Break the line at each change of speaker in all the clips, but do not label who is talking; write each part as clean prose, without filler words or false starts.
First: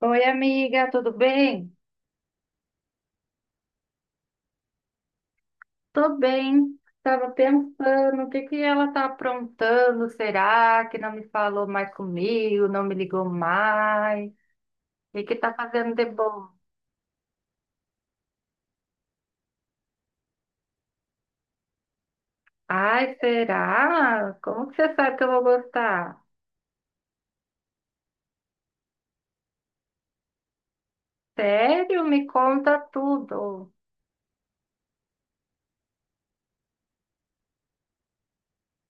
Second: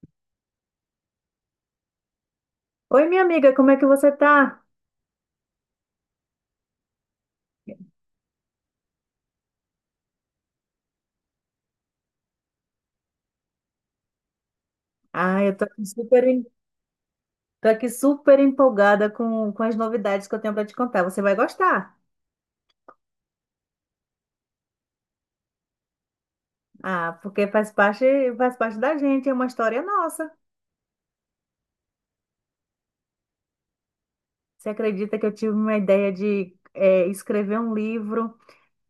Oi, amiga, tudo bem?
Oi, minha amiga, como é que você tá?
Tô bem. Tava pensando, o que ela tá aprontando? Será que não me falou mais comigo, não me ligou mais? O que
Ah,
tá
eu tô aqui
fazendo de
super,
bom?
tô aqui super empolgada com as novidades que eu tenho para te contar. Você vai gostar.
Ai, será? Como que você sabe que eu vou gostar?
Ah, porque faz parte da gente, é uma história nossa.
Sério? Me conta tudo.
Você acredita que eu tive uma ideia de escrever um livro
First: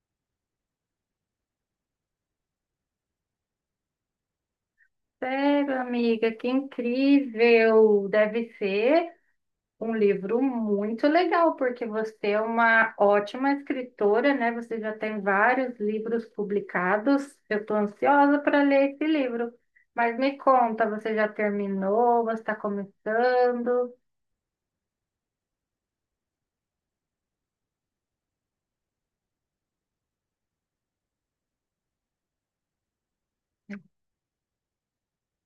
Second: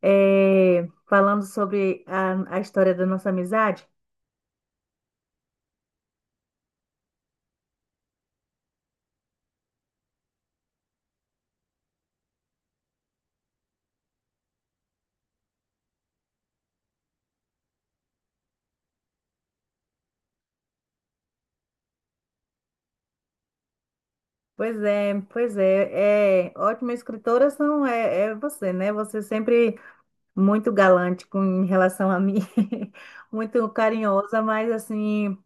falando sobre a história da nossa amizade?
Sério, amiga, que incrível. Deve ser. Um livro muito legal, porque você é uma ótima escritora, né? Você já tem vários livros publicados. Eu estou ansiosa para ler esse livro. Mas me conta, você já terminou? Você está começando?
Pois é, é ótima escritora são é, é você, né? Você sempre muito galante com em relação a mim, muito carinhosa, mas assim,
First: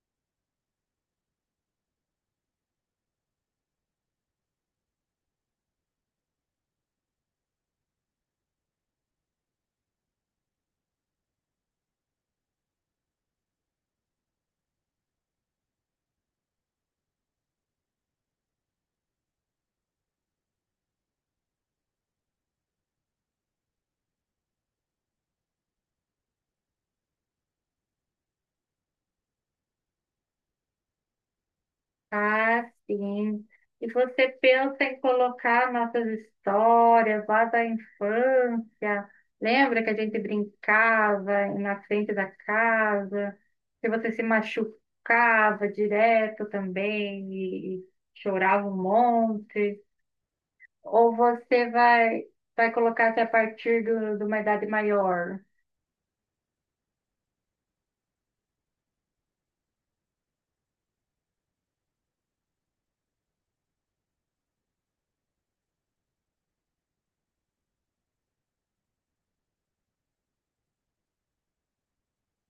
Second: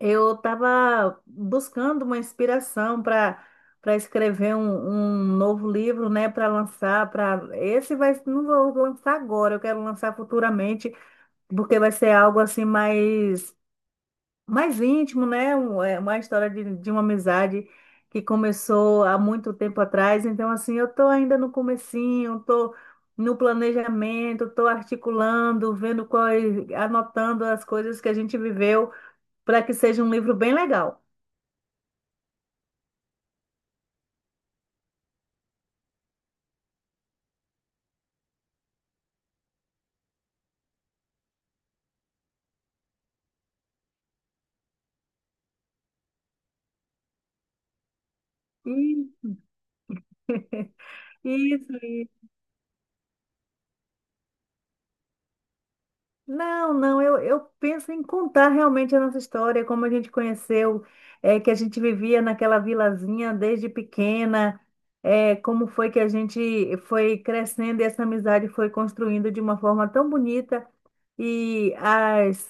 eu estava buscando uma inspiração para para escrever um novo livro, né, para lançar, para esse vai não vou lançar agora, eu quero lançar futuramente, porque vai ser algo assim mais mais íntimo, né? Uma história de uma amizade que começou há muito tempo atrás. Então, assim, eu estou ainda no comecinho, estou no planejamento, estou articulando, vendo quais, anotando as coisas que a gente viveu para que seja um livro bem legal.
Ah, sim. E você pensa em colocar nossas histórias lá da infância. Lembra que a gente brincava na frente da casa, que você se machucava direto também e chorava um
E-
monte? Ou você
Isso.
vai, vai colocar até a partir de uma idade maior?
Não, não, eu penso em contar realmente a nossa história, como a gente conheceu, é, que a gente vivia naquela vilazinha desde pequena, é, como foi que a gente foi crescendo e essa amizade foi construindo de uma forma tão bonita e as,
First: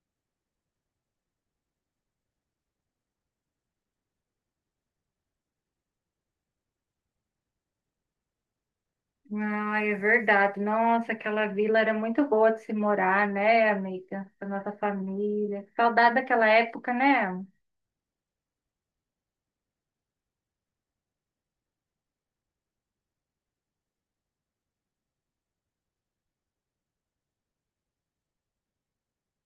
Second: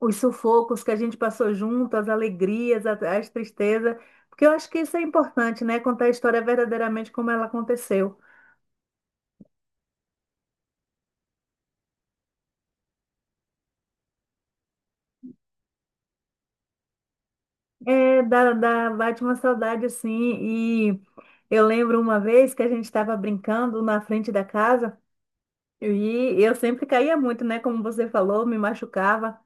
os sufocos que a gente passou junto, as alegrias, as tristezas, porque eu acho que isso é importante, né? Contar a história verdadeiramente como ela aconteceu.
Ah, é verdade. Nossa, aquela vila era muito boa de se morar, né, amiga? Com a nossa família. Saudade daquela época, né?
É, dá, dá, bate uma saudade assim. E eu lembro uma vez que a gente estava brincando na frente da casa e eu sempre caía muito, né? Como você falou, me machucava.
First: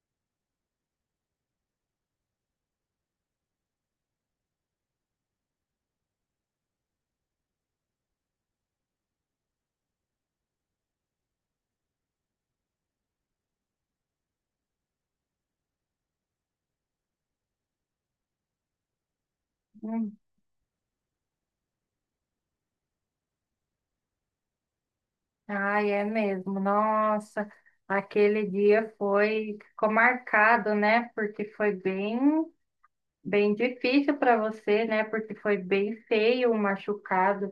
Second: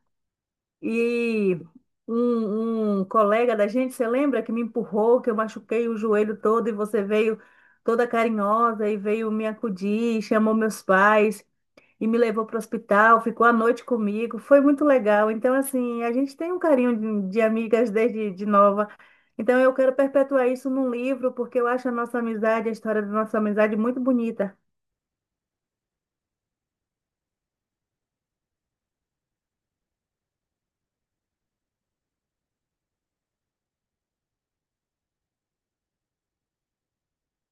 E um colega da gente, você lembra que me empurrou, que eu machuquei o joelho todo e você veio toda carinhosa e veio me acudir, chamou meus pais e me levou para o hospital, ficou a noite comigo, foi muito legal. Então, assim, a gente tem um carinho de amigas desde de nova. Então, eu quero
Hum.
perpetuar isso num livro, porque eu acho a nossa amizade, a história da nossa amizade muito bonita.
Ai, é mesmo. Nossa, aquele dia foi, ficou marcado, né? Porque bem difícil para você, né? Porque foi bem feio o machucado,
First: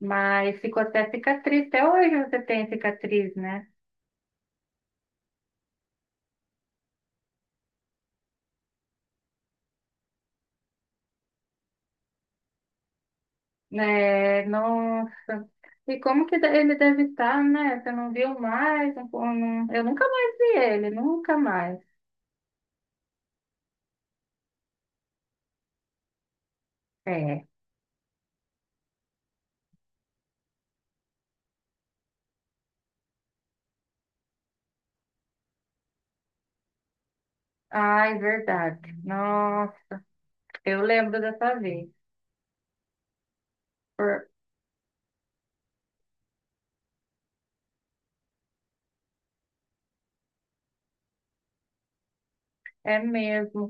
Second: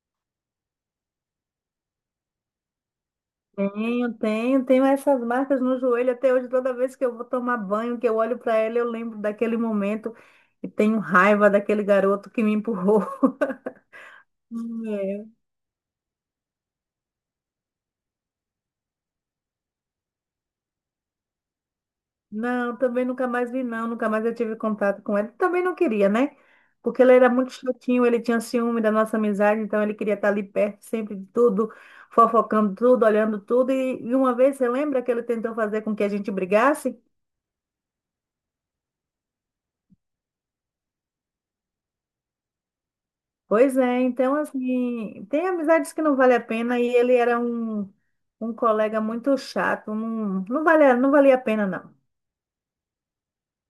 mas ficou até cicatriz. Até hoje você tem cicatriz, né?
Tenho, tenho, tenho essas marcas no joelho até hoje. Toda vez que eu vou tomar banho, que eu olho para ela, eu lembro daquele momento e tenho raiva daquele garoto que me empurrou.
É, não. E como que ele deve estar, né? Você não viu mais? Eu nunca mais vi ele, nunca mais.
Não, também nunca mais vi, não. Nunca mais eu tive contato com ele. Também não queria, né? Porque ele era
É.
muito chatinho, ele tinha ciúme da nossa amizade, então ele queria estar ali perto sempre de tudo, fofocando tudo, olhando tudo. E, uma vez, você lembra que ele tentou fazer com que a gente brigasse?
Ai, verdade. Nossa, eu lembro dessa vez.
Pois é,
Por-
então, assim, tem amizades que não vale a pena e ele era um, um colega muito chato, não, não valia, não valia a pena,
É mesmo.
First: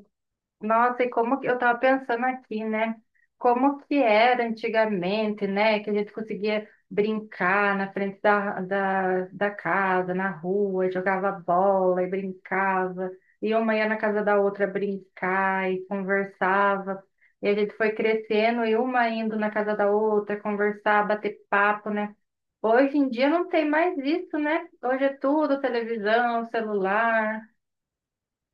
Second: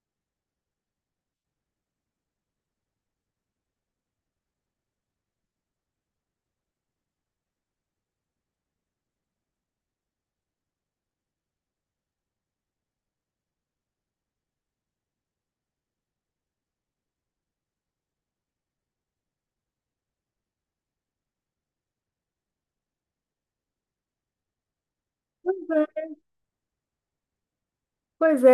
Nossa, e como que eu estava pensando aqui, né? Como que era antigamente, né? Que a gente conseguia brincar na frente da casa, na rua, jogava bola e brincava, e uma ia na casa da outra brincar e conversava. E a gente foi crescendo e uma indo na casa da outra conversar, bater papo, né? Hoje em dia não tem mais isso, né? Hoje é tudo
não.
televisão, celular,
Pois é,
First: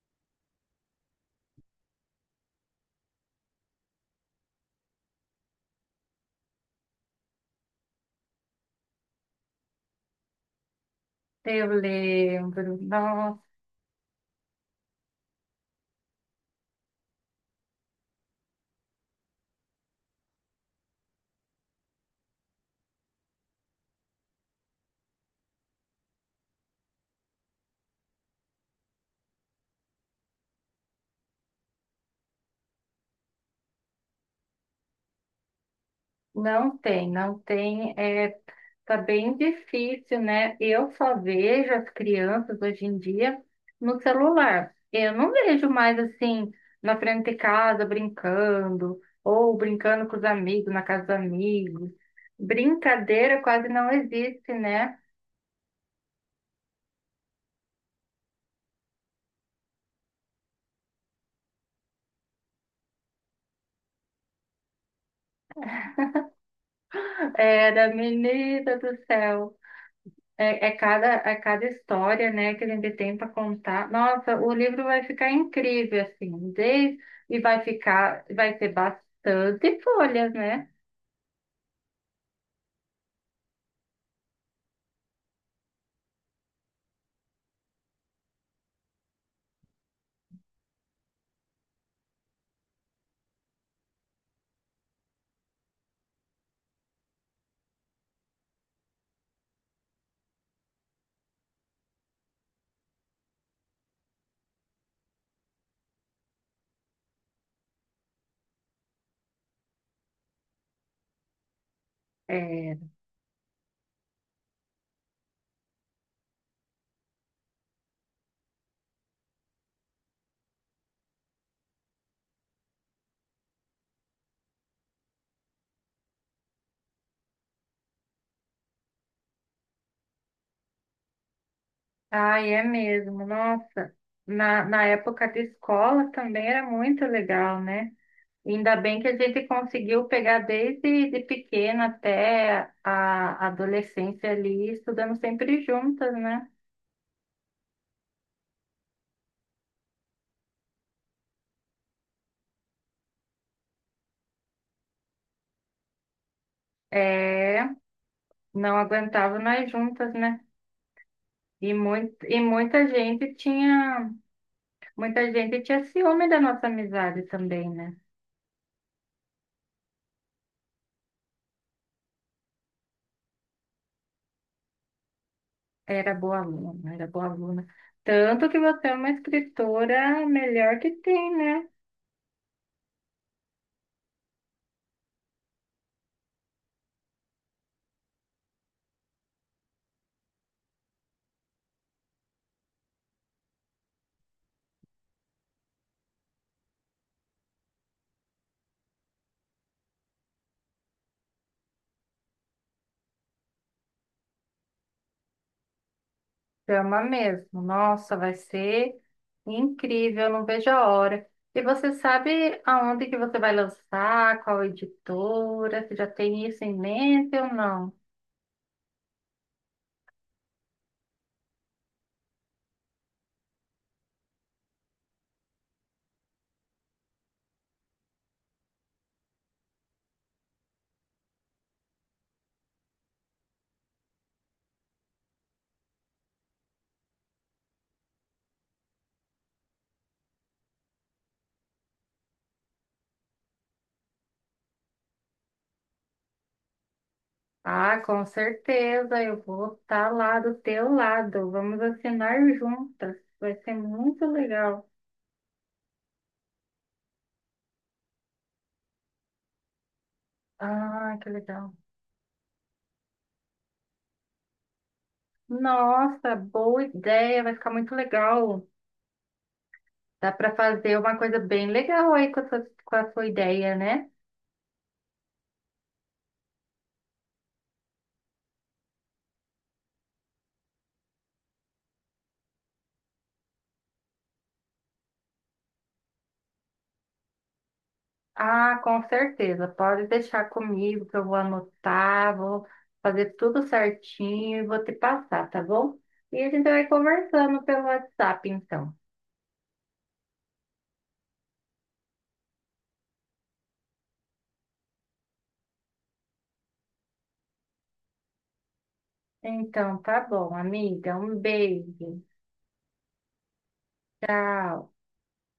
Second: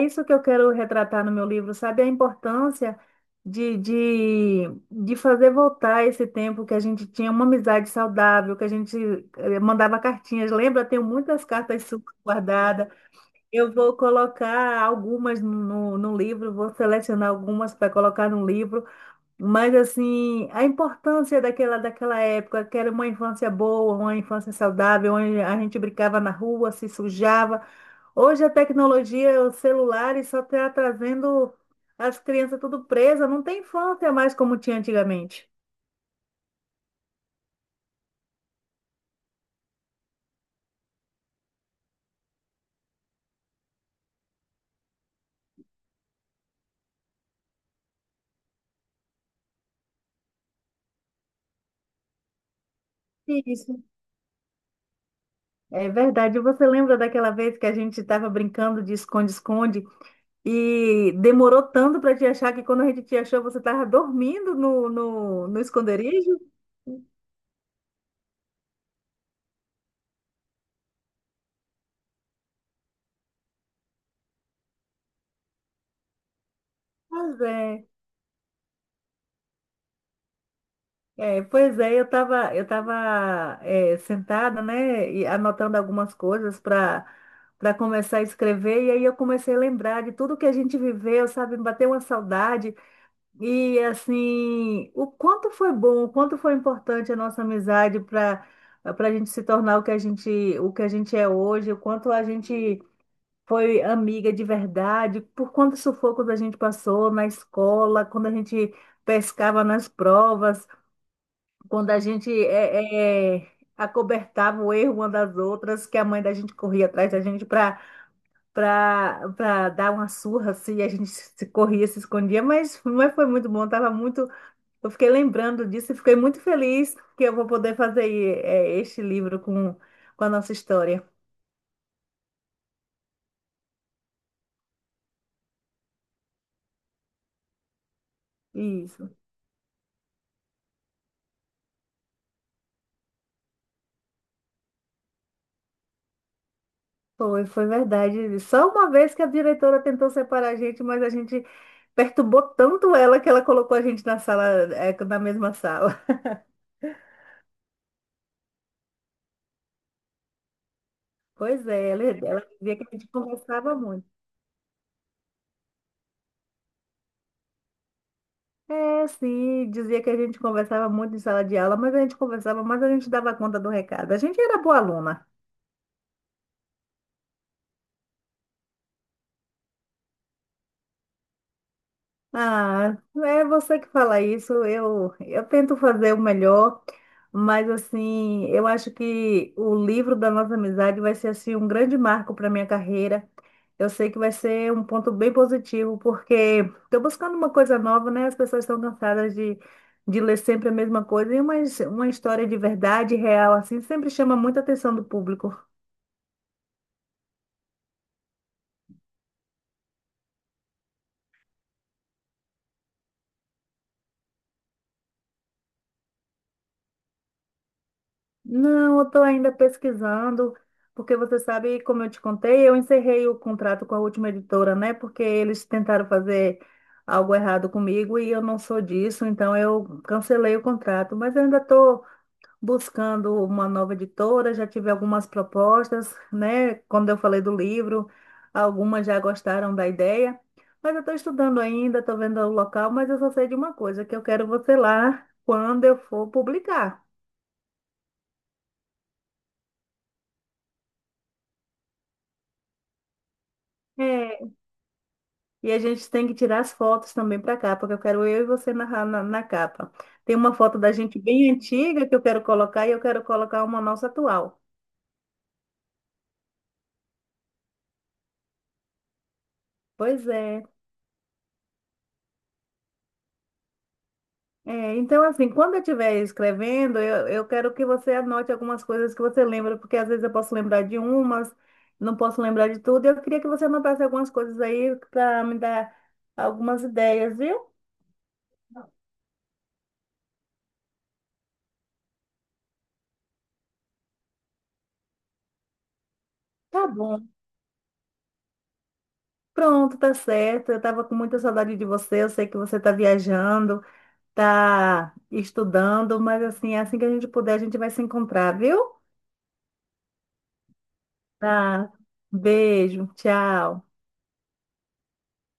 é isso que eu quero retratar no meu livro, sabe? A importância de, de, de fazer voltar esse tempo que a gente tinha uma amizade saudável, que a gente mandava cartinhas. Lembra? Tenho muitas cartas suas
tele.
guardadas.
Nossa.
Eu vou colocar algumas no livro, vou selecionar algumas para colocar no livro. Mas assim, a importância daquela, daquela época, que era uma infância boa, uma infância saudável, onde a gente brincava na rua, se sujava. Hoje a tecnologia, os celulares só está trazendo as crianças tudo presas, não tem infância mais como tinha antigamente.
Não tem, não tem. É, tá bem difícil, né? Eu só vejo as crianças hoje em dia no celular. Eu não vejo mais assim na frente de casa brincando, ou brincando com os amigos, na casa dos amigos. Brincadeira quase
Isso.
não existe, né?
É verdade. Você lembra daquela vez que a gente estava brincando de esconde-esconde e demorou tanto para te achar que quando a gente te achou, você estava dormindo no esconderijo?
Era menina do céu. É cada história, né, que a gente tem para contar. Nossa, o livro vai ficar incrível, assim, desde, e
Pois
vai
é.
ficar, vai ter bastante folhas, né?
É, pois é, eu tava sentada, né, e anotando algumas coisas para para começar a escrever, e aí eu comecei a lembrar de tudo que a gente viveu, sabe, me bateu uma saudade, e assim, o quanto foi bom, o quanto foi importante a nossa amizade para para a gente se tornar o que a gente, o que a gente é hoje, o quanto a gente foi amiga de verdade, por quantos sufocos a gente passou na escola, quando a gente pescava nas provas. Quando a gente
É.
acobertava o erro uma das outras, que a mãe da gente corria atrás da gente para para dar uma surra, assim, e a gente se corria, se escondia, mas foi muito bom, tava muito, eu fiquei lembrando disso e fiquei muito feliz que eu vou poder fazer este livro com a nossa história.
Ai, é mesmo, nossa. Na época de escola também era muito legal, né? Ainda bem que
Isso,
a gente conseguiu pegar desde de pequena até a adolescência ali, estudando sempre juntas, né?
foi, foi verdade. Só uma vez que a diretora tentou separar a gente, mas a gente perturbou tanto ela que ela colocou a gente na sala, é, na mesma sala.
É, não aguentava nós juntas, né?
Pois
E,
é, ela,
muito,
ela dizia que a gente conversava muito.
muita gente tinha ciúme da nossa amizade também, né?
É, sim, dizia que a gente conversava muito em sala de aula, mas a gente conversava, mas a gente dava conta do recado. A gente era boa aluna.
Era boa aluna, era boa aluna. Tanto que você é uma escritora melhor que tem, né?
Ah, é você que fala isso. Eu tento fazer o melhor, mas assim, eu acho que o livro da nossa amizade vai ser assim um grande marco para minha carreira. Eu sei que vai ser um ponto bem positivo, porque estou buscando uma coisa nova, né? As pessoas estão cansadas de ler sempre a mesma coisa, e uma história de verdade, real, assim, sempre chama muita atenção do público.
Chama mesmo. Nossa, vai ser incrível, eu não vejo a hora. E você sabe aonde que você vai lançar, qual editora? Você já tem isso em mente ou não?
Não, eu estou ainda pesquisando, porque você sabe, como eu te contei, eu encerrei o contrato com a última editora, né? Porque eles tentaram fazer algo errado comigo e eu não sou disso, então eu cancelei o contrato. Mas eu ainda estou buscando uma nova editora, já tive algumas propostas, né? Quando eu falei do livro, algumas já gostaram da ideia, mas eu estou estudando ainda, estou vendo o local, mas eu só sei de uma coisa, que eu quero você lá quando eu for publicar.
Ah, com certeza, eu vou estar lá do teu lado. Vamos assinar juntas. Vai ser muito legal.
E a gente tem que tirar as fotos também para cá, porque eu quero eu e você na capa. Tem uma foto da
Ah,
gente
que
bem
legal.
antiga que eu quero colocar e eu quero colocar uma nossa atual.
Nossa, boa ideia, vai ficar muito legal.
Pois
Dá para
é.
fazer uma coisa bem legal aí com a sua ideia, né?
É, então, assim, quando eu estiver escrevendo, eu quero que você anote algumas coisas que você lembra, porque às vezes eu posso lembrar de umas, não posso lembrar de tudo. Eu queria que você anotasse algumas coisas aí para me dar algumas ideias, viu?
Ah, com certeza. Pode deixar comigo que eu vou anotar, vou fazer tudo certinho e vou te passar, tá bom? E a gente
Tá
vai
bom.
conversando pelo WhatsApp, então.
Pronto, tá certo. Eu estava com muita saudade de você, eu sei que você está viajando. Tá estudando, mas assim, assim que a gente puder, a gente vai se encontrar, viu?
Então, tá bom, amiga. Um
Tá.
beijo.
Beijo, tchau.
Tchau.